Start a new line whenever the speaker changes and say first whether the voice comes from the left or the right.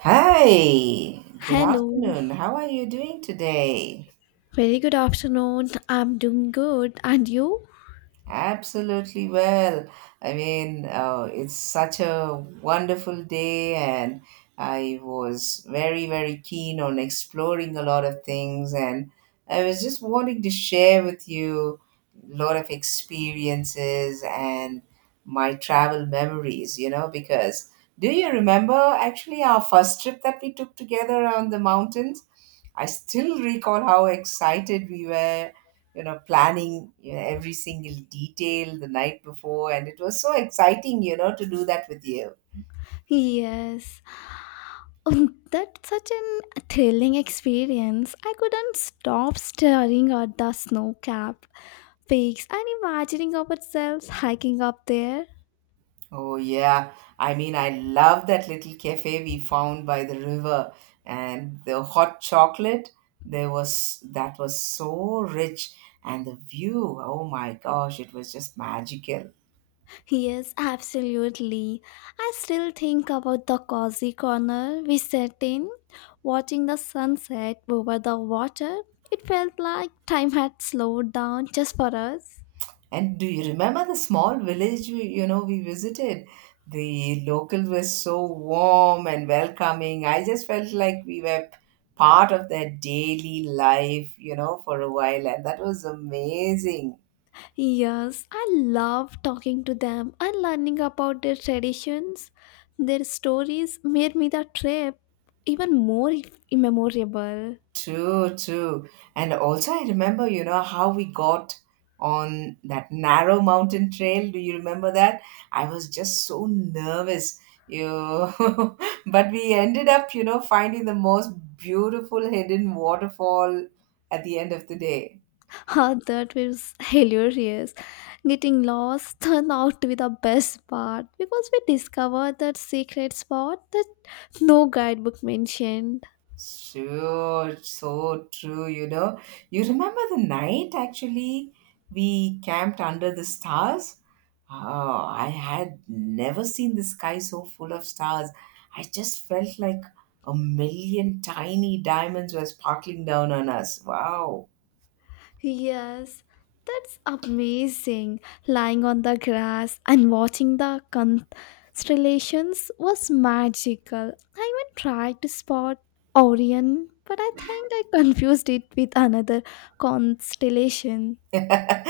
right: Hi, good
left: Hello,
right: afternoon. How are you doing today?
left: very good afternoon. I'm doing good, and you?
right: Absolutely well. I mean, it's such a wonderful day, and I was very, very keen on exploring a lot of things. And I was just wanting to share with you a lot of experiences and my travel memories, you know, because do you remember actually our first trip that we took together on the mountains? I still recall how excited we were, planning, every single detail the night before, and it was so exciting, to do that with you.
left: Yes, that's such an thrilling experience. I couldn't stop staring at the snow-capped peaks and imagining ourselves hiking up there.
right: Oh yeah, I mean I love that little cafe we found by the river, and the hot chocolate there, was that was so rich. And the view, oh my gosh, it was just magical.
left: Yes, absolutely. I still think about the cozy corner we sat in, watching the sunset over the water. It felt like time had slowed down just for us.
right: And do you remember the small village we, we visited? The locals were so warm and welcoming. I just felt like we were part of their daily life, you know, for a while, and that was amazing.
left: Yes, I love talking to them and learning about their traditions. Their stories made me the trip even more memorable.
right: True, true. And also, I remember, you know, how we got on that narrow mountain trail. Do you remember that? I was just so nervous, you. But we ended up, you know, finding the most beautiful hidden waterfall at the end of the day.
left: Ah, that was hilarious. Getting lost turned out to be the best part because we discovered that secret spot that no guidebook mentioned.
right: Sure, so true, you know. You remember the night actually we camped under the stars? Oh, I had never seen the sky so full of stars. I just felt like a million tiny diamonds were sparkling down on us. Wow.
left: Yes, that's amazing. Lying on the grass and watching the constellations was magical. I even tried to spot Orion, but I think I confused it with another constellation.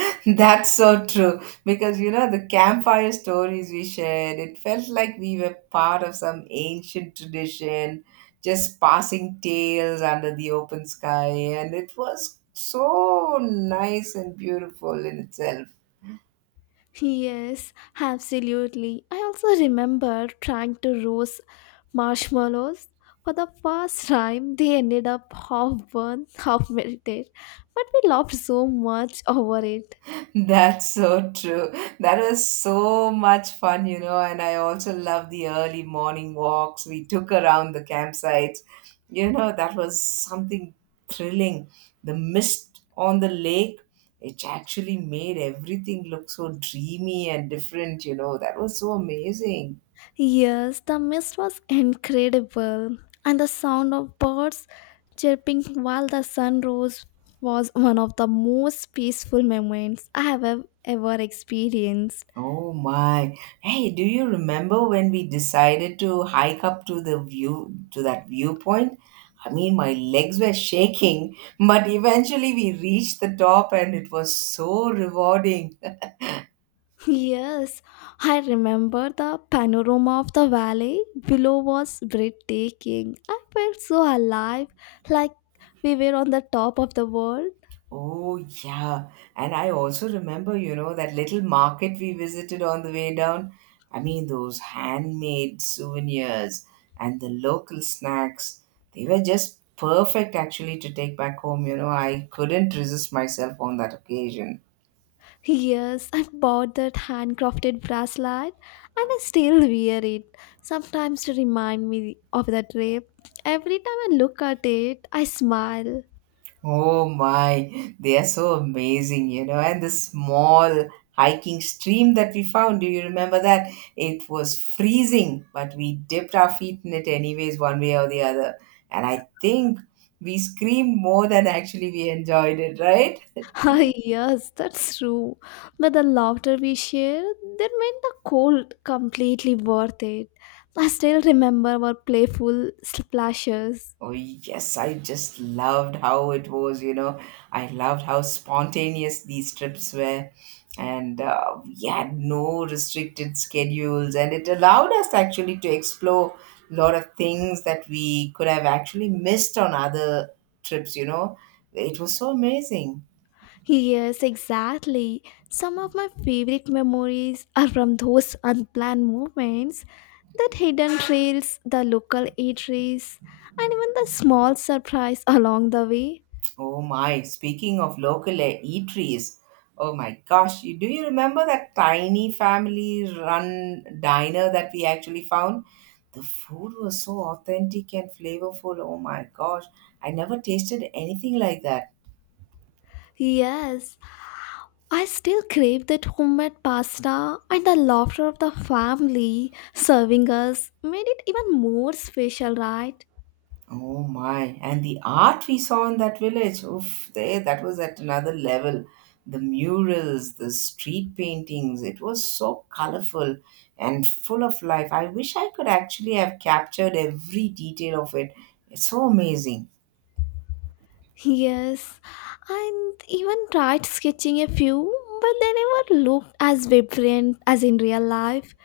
right: That's so true, because you know the campfire stories we shared, it felt like we were part of some ancient tradition, just passing tales under the open sky, and it was so nice and beautiful in itself.
left: Yes, absolutely. I also remember trying to roast marshmallows. For the first time, they ended up half burned, half melted. But we laughed so much over it.
right: That's so true. That was so much fun, you know, and I also love the early morning walks we took around the campsites. You know, that was something thrilling. The mist on the lake, it actually made everything look so dreamy and different, you know. That was so amazing.
left: Yes, the mist was incredible, and the sound of birds chirping while the sun rose was one of the most peaceful moments I have ever experienced.
right: Oh my. Hey, do you remember when we decided to hike up to the view, to that viewpoint? I mean, my legs were shaking, but eventually we reached the top and it was so rewarding.
left: Yes, I remember the panorama of the valley below was breathtaking. I felt so alive, like we were on the top of the world.
right: Oh, yeah. And I also remember, you know, that little market we visited on the way down. I mean, those handmade souvenirs and the local snacks, they were just perfect actually to take back home. You know, I couldn't resist myself on that occasion.
left: Yes, I bought that handcrafted bracelet and I still wear it, sometimes to remind me of the trip. Every time I look at it, I smile.
right: Oh my, they are so amazing, you know. And the small hiking stream that we found, do you remember that? It was freezing, but we dipped our feet in it anyways, one way or the other. And I think we screamed more than actually we enjoyed it, right?
left: Ah, yes, that's true. But the laughter we shared, that made the cold completely worth it. I still remember our playful splashes.
right: Oh, yes, I just loved how it was, you know. I loved how spontaneous these trips were. And we had no restricted schedules, and it allowed us actually to explore a lot of things that we could have actually missed on other trips, you know. It was so amazing.
left: Yes, exactly. Some of my favorite memories are from those unplanned moments, that hidden trails, the local eateries, and even the small surprise along the way.
right: Oh my, speaking of local eateries, oh my gosh, you, do you remember that tiny family run diner that we actually found? The food was so authentic and flavorful. Oh my gosh, I never tasted anything like that.
left: Yes, I still crave that homemade pasta and the laughter of the family serving us made it even more special, right?
right: Oh my, and the art we saw in that village, oof, there, that was at another level. The murals, the street paintings, it was so colorful and full of life. I wish I could actually have captured every detail of it. It's so amazing.
left: Yes, and even tried sketching a few, but they never looked as vibrant as in real life.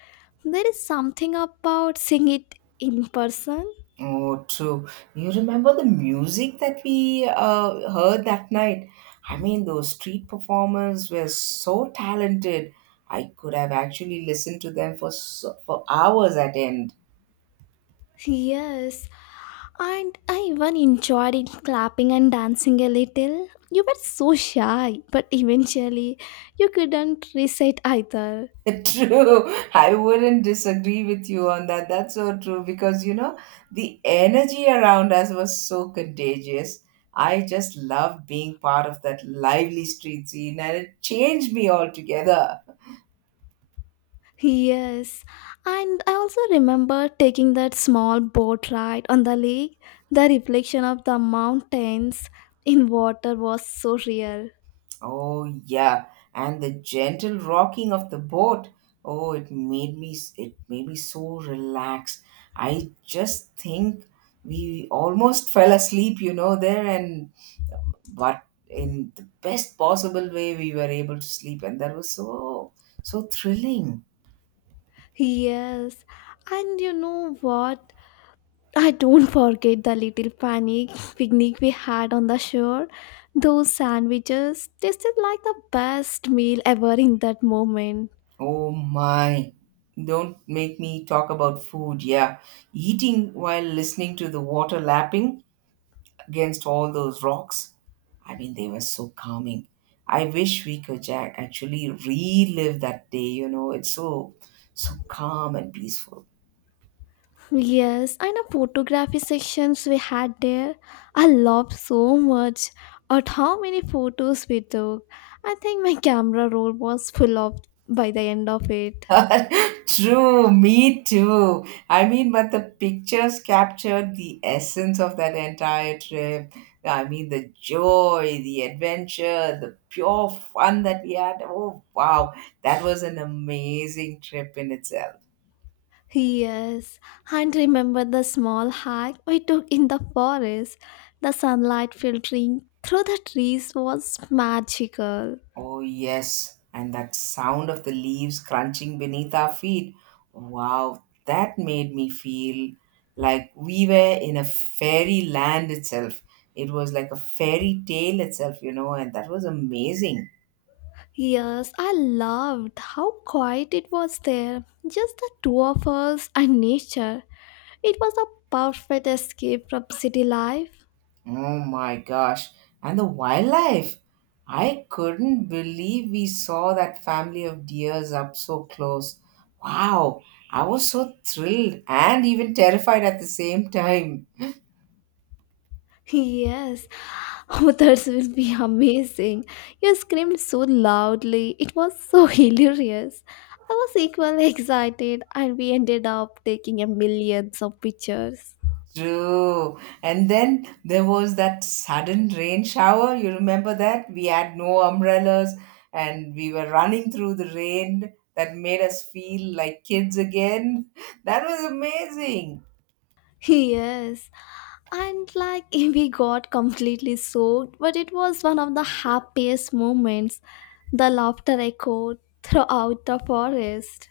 left: There is something about seeing it in person.
right: Oh, true. You remember the music that we heard that night? I mean, those street performers were so talented. I could have actually listened to them for so, for hours at end.
left: Yes, and I even enjoyed it clapping and dancing a little. You were so shy, but eventually you couldn't recite either.
right: True. I wouldn't disagree with you on that. That's so true because you know, the energy around us was so contagious. I just love being part of that lively street scene, and it changed me altogether.
left: Yes, and I also remember taking that small boat ride on the lake. The reflection of the mountains in water was so real.
right: Oh, yeah. And the gentle rocking of the boat. Oh, it made me so relaxed. I just think we almost fell asleep, you know, there, and but in the best possible way we were able to sleep, and that was so so thrilling.
left: Yes, and you know what? I don't forget the little panic picnic we had on the shore. Those sandwiches tasted like the best meal ever in that moment.
right: Oh my, don't make me talk about food, yeah. Eating while listening to the water lapping against all those rocks, I mean they were so calming. I wish we could actually relive that day, you know. It's so so calm and peaceful.
left: Yes, and the photography sections we had there, I loved so much at how many photos we took. I think my camera roll was full of by the end of it.
right: True, me too. I mean, but the pictures captured the essence of that entire trip. I mean, the joy, the adventure, the pure fun that we had. Oh, wow. That was an amazing trip in itself.
left: Yes, and remember the small hike we took in the forest. The sunlight filtering through the trees was magical.
right: Oh, yes, and that sound of the leaves crunching beneath our feet. Wow, that made me feel like we were in a fairy land itself. It was like a fairy tale itself, you know, and that was amazing.
left: Yes, I loved how quiet it was there. Just the two of us and nature. It was a perfect escape from city life.
right: Oh my gosh. And the wildlife. I couldn't believe we saw that family of deers up so close. Wow, I was so thrilled and even terrified at the same time.
left: Yes, others will be amazing. You screamed so loudly. It was so hilarious. I was equally excited, and we ended up taking a millions of pictures.
right: True. And then there was that sudden rain shower. You remember that? We had no umbrellas and we were running through the rain, that made us feel like kids again. That was amazing.
left: Yes, and like we got completely soaked, but it was one of the happiest moments. The laughter echoed throughout the forest.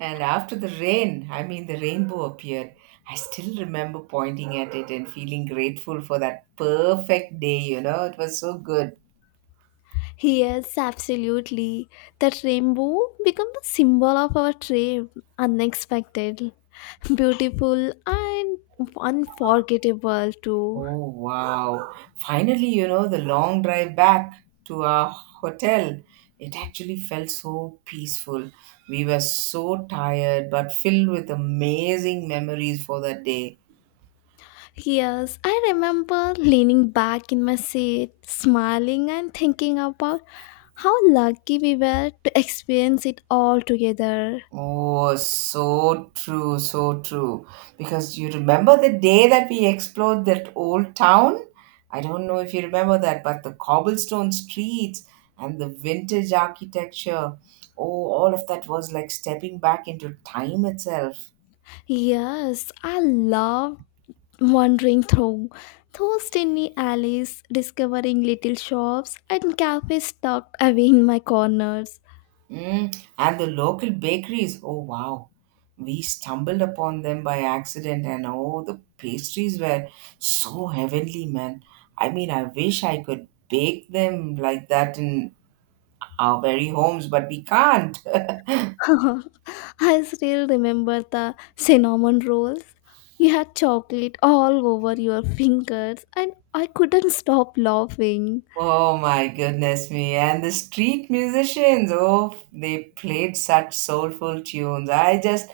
right: And after the rain, I mean, the rainbow appeared. I still remember pointing at it and feeling grateful for that perfect day, you know? It was so good.
left: Yes, absolutely. That rainbow became the symbol of our trip. Unexpected, beautiful, and unforgettable too.
right: Oh, wow. Finally, you know, the long drive back to our hotel, it actually felt so peaceful. We were so tired, but filled with amazing memories for that day.
left: Yes, I remember leaning back in my seat, smiling and thinking about how lucky we were to experience it all together.
right: Oh, so true, so true. Because you remember the day that we explored that old town? I don't know if you remember that, but the cobblestone streets and the vintage architecture. Oh, all of that was like stepping back into time itself.
left: Yes, I loved wandering through those tiny alleys, discovering little shops and cafes tucked away in my corners.
right: Mm, and the local bakeries, oh wow. We stumbled upon them by accident, and oh, the pastries were so heavenly, man. I mean, I wish I could bake them like that in our very homes, but we can't.
left: I still remember the cinnamon rolls. You had chocolate all over your fingers, and I couldn't stop laughing.
right: Oh my goodness me. And the street musicians, oh, they played such soulful tunes. I just,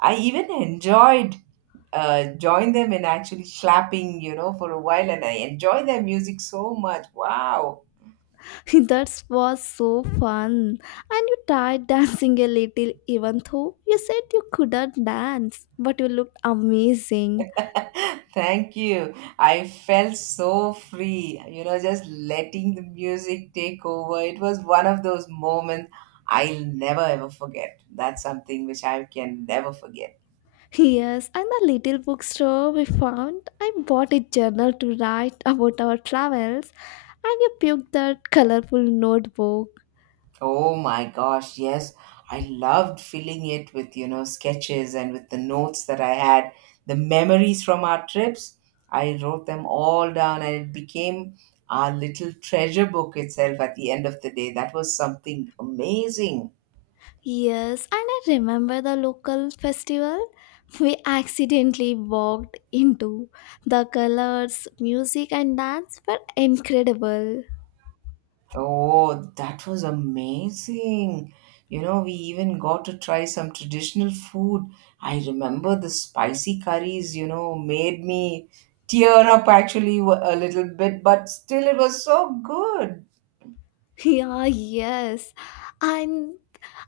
right: I even enjoyed join them in actually slapping, you know, for a while, and I enjoy their music so much. Wow,
left: that was so fun. And you tried dancing a little, even though you said you couldn't dance, but you looked amazing.
right: thank you. I felt so free, you know, just letting the music take over. It was one of those moments I'll never ever forget. That's something which I can never forget.
left: Yes, and the little bookstore we found, I bought a journal to write about our travels, and you picked that colorful notebook.
right: Oh my gosh, yes. I loved filling it with, you know, sketches and with the notes that I had, the memories from our trips. I wrote them all down and it became our little treasure book itself at the end of the day. That was something amazing.
left: Yes, and I remember the local festival we accidentally walked into. The colors, music, and dance were incredible.
right: Oh, that was amazing. You know, we even got to try some traditional food. I remember the spicy curries, you know, made me tear up actually a little bit, but still it was so good.
left: Yeah, yes. And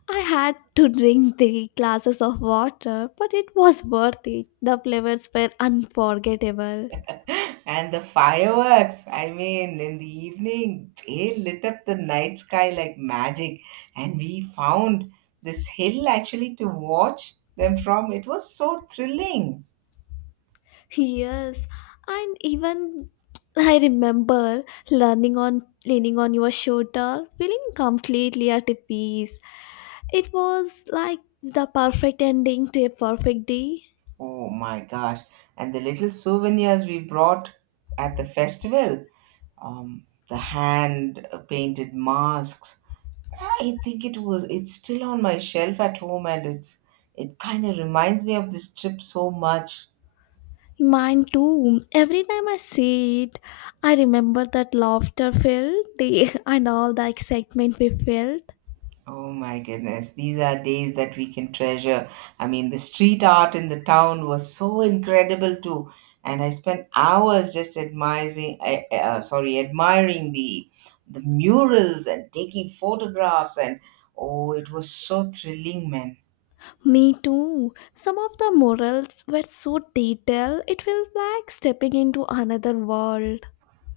left: I had to drink three glasses of water, but it was worth it. The flavors were unforgettable.
right: And the fireworks, I mean, in the evening, they lit up the night sky like magic. And we found this hill actually to watch them from. It was so thrilling.
left: Yes, and even I remember learning on leaning on your shoulder, feeling completely at peace. It was like the perfect ending to a perfect day.
right: Oh my gosh. And the little souvenirs we brought at the festival, um, the hand painted masks. I think it's still on my shelf at home, and it kind of reminds me of this trip so much.
left: Mine too. Every time I see it, I remember that laughter filled day and all the excitement we felt.
right: Oh my goodness, these are days that we can treasure. I mean, the street art in the town was so incredible too, and I spent hours just admiring, sorry, admiring the murals and taking photographs, and oh, it was so thrilling, man.
left: Me too. Some of the morals were so detailed, it felt like stepping into another world.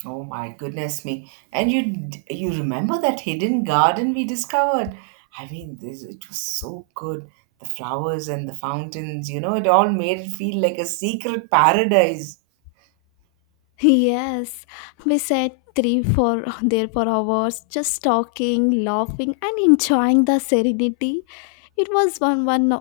right: Oh my goodness me! And you you remember that hidden garden we discovered? I mean, this it was so good. The flowers and the fountains, you know, it all made it feel like a secret paradise.
left: Yes, we sat three for there for hours, just talking, laughing, and enjoying the serenity. It was one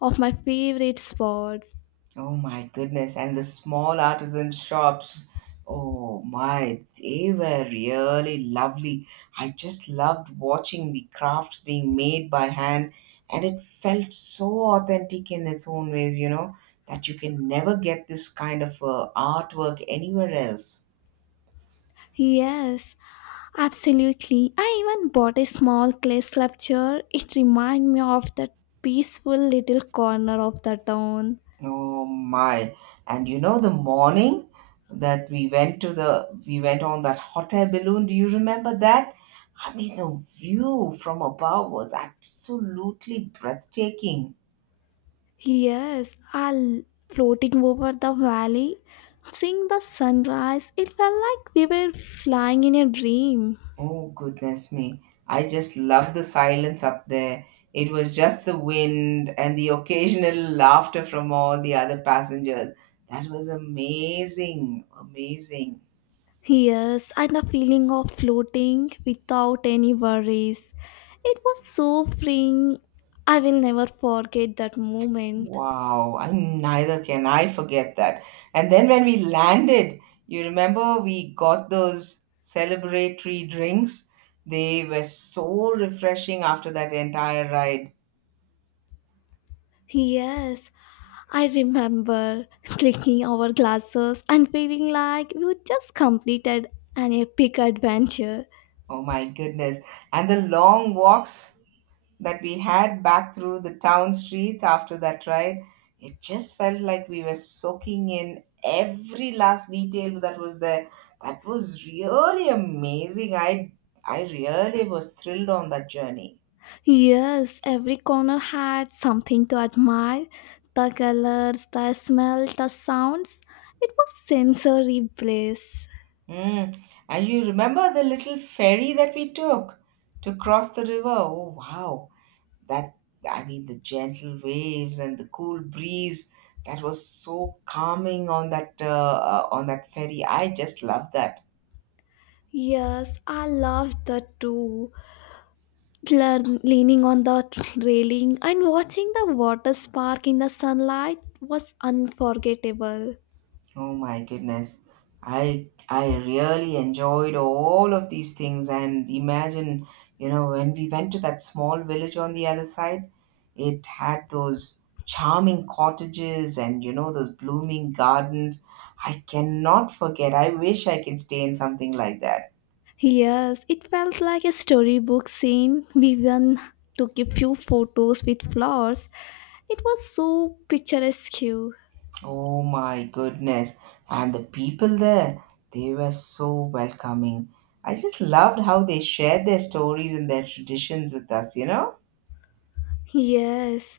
left: of my favorite spots.
right: Oh my goodness. And the small artisan shops. Oh my, they were really lovely. I just loved watching the crafts being made by hand, and it felt so authentic in its own ways, you know, that you can never get this kind of artwork anywhere else.
left: Yes, absolutely. I even bought a small clay sculpture. It reminded me of that peaceful little corner of the town.
right: Oh my. And you know the morning that we went to the we went on that hot air balloon, do you remember that? I mean the view from above was absolutely breathtaking.
left: Yes, I'll floating over the valley, seeing the sunrise. It felt like we were flying in a dream.
right: Oh goodness me. I just loved the silence up there. It was just the wind and the occasional laughter from all the other passengers. That was amazing, amazing.
left: Yes, and the feeling of floating without any worries. It was so freeing. I will never forget that moment.
right: Wow, I neither can I forget that. And then when we landed, you remember we got those celebratory drinks? They were so refreshing after that entire ride.
left: Yes, I remember clicking our glasses and feeling like we had just completed an epic adventure.
right: Oh my goodness. And the long walks that we had back through the town streets after that ride, it just felt like we were soaking in every last detail that was there. That was really amazing. I really was thrilled on that journey.
left: Yes, every corner had something to admire the colors, the smell, the sounds. It was sensory bliss.
right: Mm. And you remember the little ferry that we took to cross the river? Oh, wow. That, I mean, the gentle waves and the cool breeze. That was so calming on that ferry. I just love that.
left: Yes, I loved that too. Leaning on the railing and watching the water spark in the sunlight was unforgettable.
right: Oh my goodness. I really enjoyed all of these things and imagine, you know, when we went to that small village on the other side, it had those charming cottages and you know those blooming gardens. I cannot forget. I wish I can stay in something like that.
left: Yes, it felt like a storybook scene. We even took a few photos with flowers. It was so picturesque.
right: Oh my goodness. And the people there, they were so welcoming. I just loved how they shared their stories and their traditions with us, you know?
left: Yes,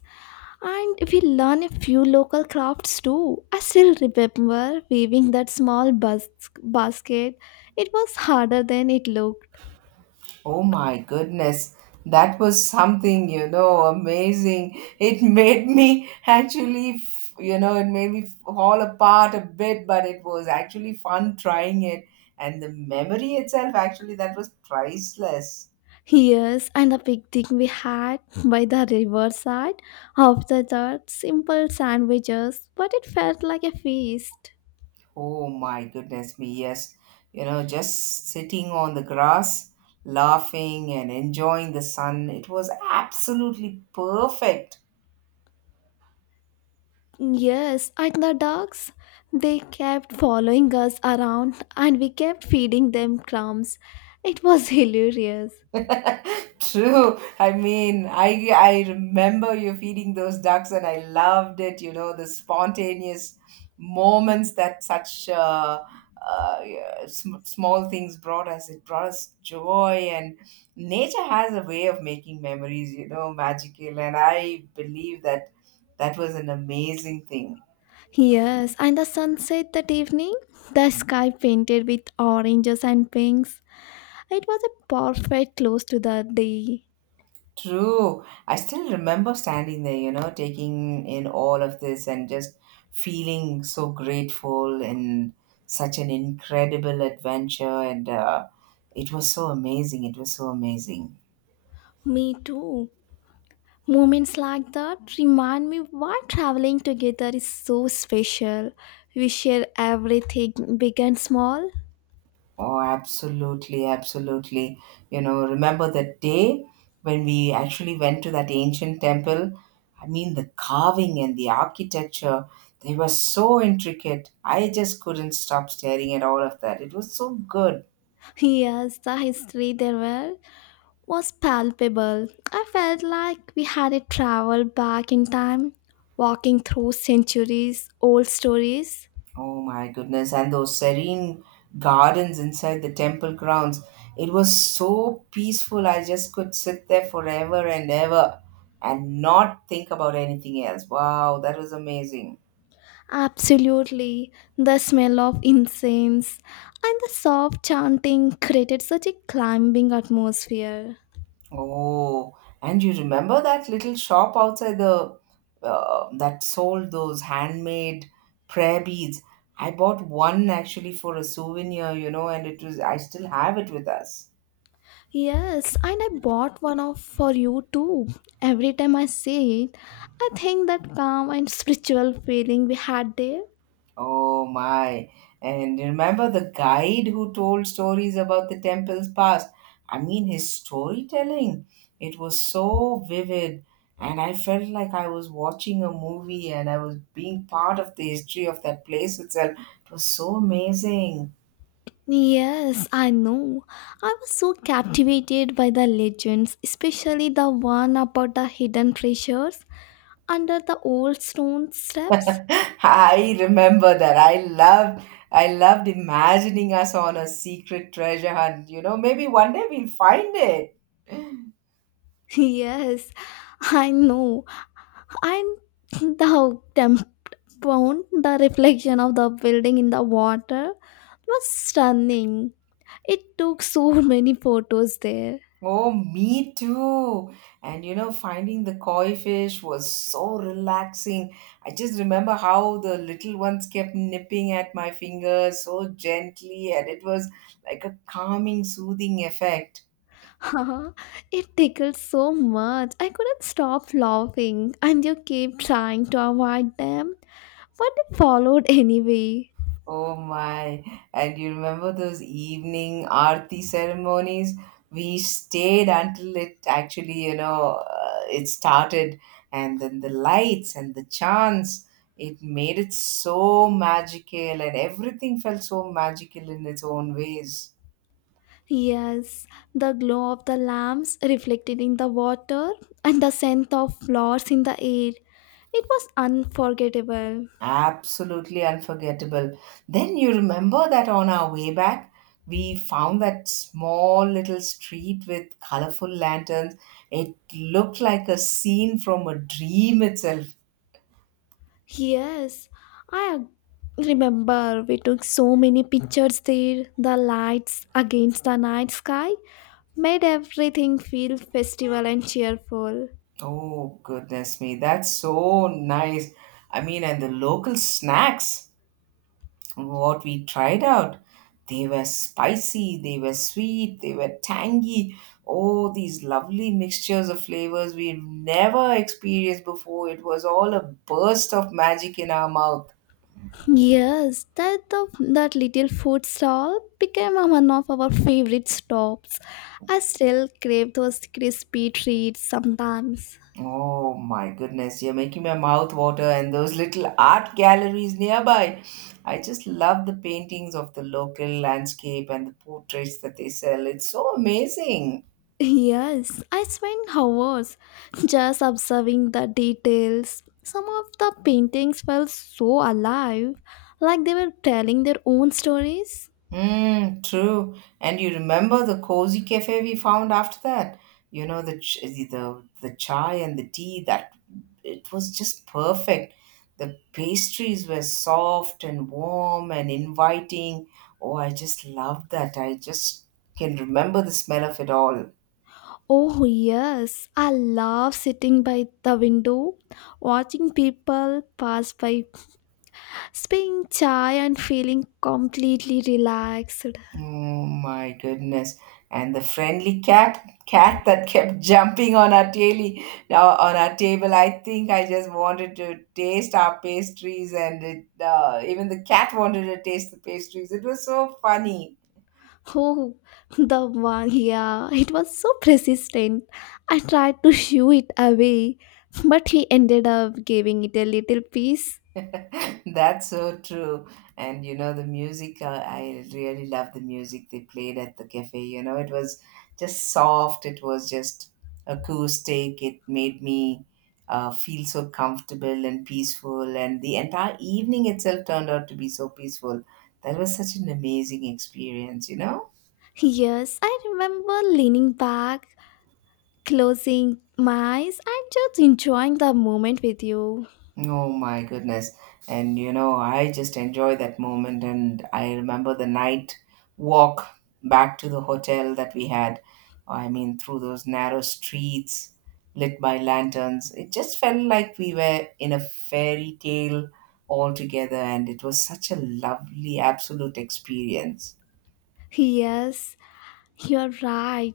left: and we learned a few local crafts too. I still remember weaving that small basket. It was harder than it looked.
right: Oh my goodness, that was something, you know, amazing. It made me actually, you know, it made me fall apart a bit, but it was actually fun trying it. And the memory itself, actually, that was priceless.
left: Yes, and the picnic we had by the riverside after that simple sandwiches, but it felt like a feast.
right: Oh my goodness me, yes. You know, just sitting on the grass, laughing and enjoying the sun, it was absolutely perfect.
left: Yes, and the dogs, they kept following us around and we kept feeding them crumbs. It was hilarious.
right: True. I mean, I remember you feeding those ducks, and I loved it. You know, the spontaneous moments that such yeah, small things brought us. It brought us joy, and nature has a way of making memories. You know, magical, and I believe that that was an amazing thing.
left: Yes, and the sunset that evening, the sky painted with oranges and pinks. It was a perfect close to the day.
right: True. I still remember standing there, you know, taking in all of this and just feeling so grateful and such an incredible adventure. And it was so amazing. It was so amazing.
left: Me too. Moments like that remind me why traveling together is so special. We share everything, big and small.
right: Oh, absolutely. Absolutely. You know, remember that day when we actually went to that ancient temple? I mean, the carving and the architecture, they were so intricate. I just couldn't stop staring at all of that. It was so good.
left: Yes, the history there were was palpable. I felt like we had a travel back in time, walking through centuries old stories.
right: Oh my goodness, and those serene gardens inside the temple grounds. It was so peaceful. I just could sit there forever and ever and not think about anything else. Wow, that was amazing.
left: Absolutely, the smell of incense and the soft chanting created such a climbing atmosphere.
right: Oh, and you remember that little shop outside the that sold those handmade prayer beads? I bought one actually for a souvenir, you know, and it was I still have it with us.
left: Yes, and I bought one of for you too. Every time I see it, I think that calm and spiritual feeling we had there.
right: Oh my. And remember the guide who told stories about the temple's past? I mean, his storytelling, it was so vivid. And I felt like I was watching a movie and I was being part of the history of that place itself. It was so amazing.
left: Yes, I know. I was so captivated by the legends, especially the one about the hidden treasures under the old stone steps.
right: I remember that. I loved imagining us on a secret treasure hunt. You know, maybe one day we'll find it.
left: Yes, I know. And the temple, the reflection of the building in the water was stunning. It took so many photos there.
right: Oh, me too. And you know, finding the koi fish was so relaxing. I just remember how the little ones kept nipping at my fingers so gently, and it was like a calming, soothing effect.
left: it tickled so much. I couldn't stop laughing, and you kept trying to avoid them, but it followed anyway.
right: Oh my. And you remember those evening aarti ceremonies? We stayed until it actually, you know, it started, and then the lights and the chants. It made it so magical, and everything felt so magical in its own ways.
left: Yes, the glow of the lamps reflected in the water and the scent of flowers in the air. It was unforgettable.
right: Absolutely unforgettable. Then you remember that on our way back, we found that small little street with colorful lanterns. It looked like a scene from a dream itself.
left: Yes, I remember we took so many pictures there. The lights against the night sky made everything feel festival and cheerful.
right: Oh, goodness me, that's so nice. I mean, and the local snacks. What we tried out. They were spicy, they were sweet, they were tangy. Oh, these lovely mixtures of flavors we've never experienced before. It was all a burst of magic in our mouth.
left: Yes, that the that little food stall became a one of our favorite stops. I still crave those crispy treats sometimes.
right: Oh my goodness, you're making my mouth water and those little art galleries nearby. I just love the paintings of the local landscape and the portraits that they sell. It's so amazing.
left: Yes, I spent hours just observing the details. Some of the paintings felt so alive, like they were telling their own stories.
right: Mm, true. And you remember the cozy cafe we found after that? You know, the chai and the tea that it was just perfect. The pastries were soft and warm and inviting. Oh, I just loved that. I just can remember the smell of it all.
left: Oh, yes, I love sitting by the window, watching people pass by Spring chai and feeling completely relaxed.
right: Oh my goodness. And the friendly cat that kept jumping on our daily, on our table. I think I just wanted to taste our pastries, and it, even the cat wanted to taste the pastries. It was so funny.
left: Oh, the one, yeah, it was so persistent. I tried to shoo it away, but he ended up giving it a little piece.
right: That's so true. And you know, the music, I really love the music they played at the cafe. You know, it was just soft, it was just acoustic, it made me feel so comfortable and peaceful. And the entire evening itself turned out to be so peaceful. That was such an amazing experience, you know?
left: Yes, I remember leaning back, closing my eyes, and just enjoying the moment with you.
right: Oh my goodness. And you know, I just enjoy that moment. And I remember the night walk back to the hotel that we had. I mean, through those narrow streets lit by lanterns. It just felt like we were in a fairy tale altogether. And it was such a lovely, absolute experience.
left: Yes, you're right.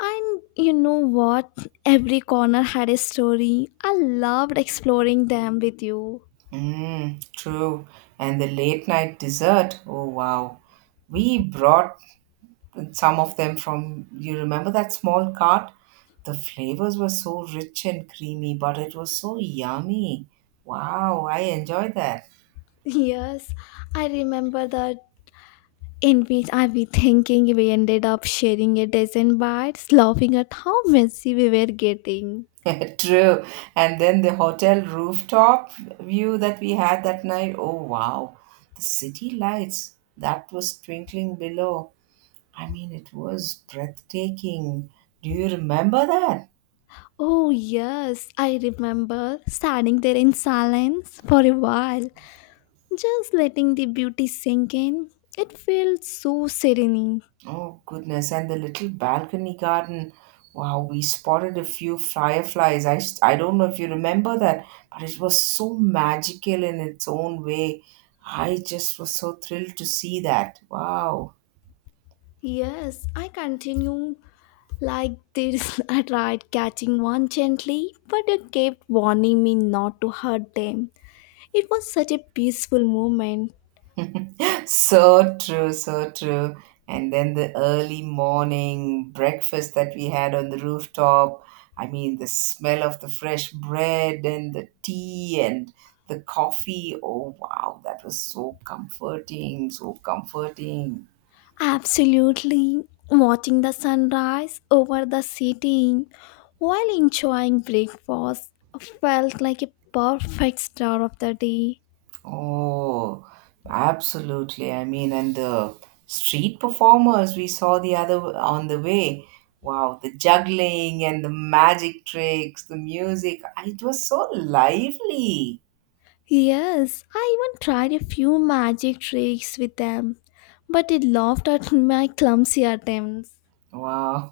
left: And you know what? Every corner had a story. I loved exploring them with you.
right: Mm, true. And the late night dessert. Oh, wow. We brought and some of them from you remember that small cart the flavors were so rich and creamy but it was so yummy wow I enjoyed
left: Yes, I remember the in which I be thinking we ended up sharing a dozen bites, laughing at how messy we were getting.
right: that. True. And then the hotel rooftop view that we had that night, oh wow, the city lights that was twinkling below, I mean it was breathtaking. Do you remember that?
left: Oh yes, I remember standing there in silence for a while, just letting the beauty sink in. It felt so serene.
right: Oh, goodness. And the little balcony garden. Wow, we spotted a few fireflies. I, I don't know if you remember that, but it was so magical in its own way. I just was so thrilled to see that. Wow.
left: Yes, I continue like this. I tried catching one gently, but it kept warning me not to hurt them. It was such a peaceful moment.
right: So true, so true. And then the early morning breakfast that we had on the rooftop. I mean, the smell of the fresh bread and the tea and the coffee. Oh, wow, that was so comforting, so comforting.
left: Absolutely. Watching the sunrise over the city while enjoying breakfast felt like a perfect start of the day.
right: Oh, absolutely. I mean, and the street performers we saw the other on the way. Wow, the juggling and the magic tricks, the music. It was so lively.
left: Yes, I even tried a few magic tricks with them, but they laughed at my clumsy attempts.
right: Wow.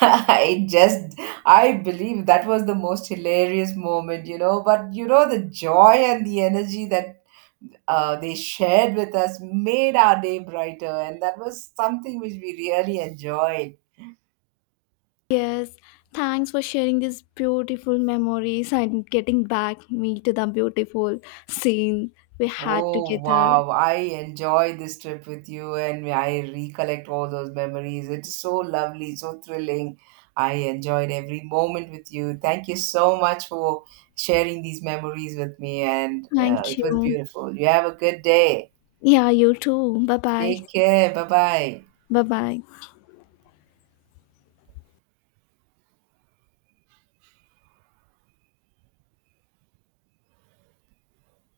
right: I just, I believe that was the most hilarious moment, you know. But, you know, the joy and the energy that they shared with us made our day brighter. And that was something which we really enjoyed.
left: Yes, thanks for sharing these beautiful memories and getting back me to the beautiful scene we had
right: Oh
left: together.
right: wow, I enjoy this trip with you and I recollect all those memories. It's so lovely, so thrilling. I enjoyed every moment with you. Thank you so much for sharing these memories with me, and
left: Thank
right: it was
left: you.
right: beautiful. You have a good day.
left: Yeah, you too. Bye bye.
right: Take care. Bye bye.
left: Bye bye.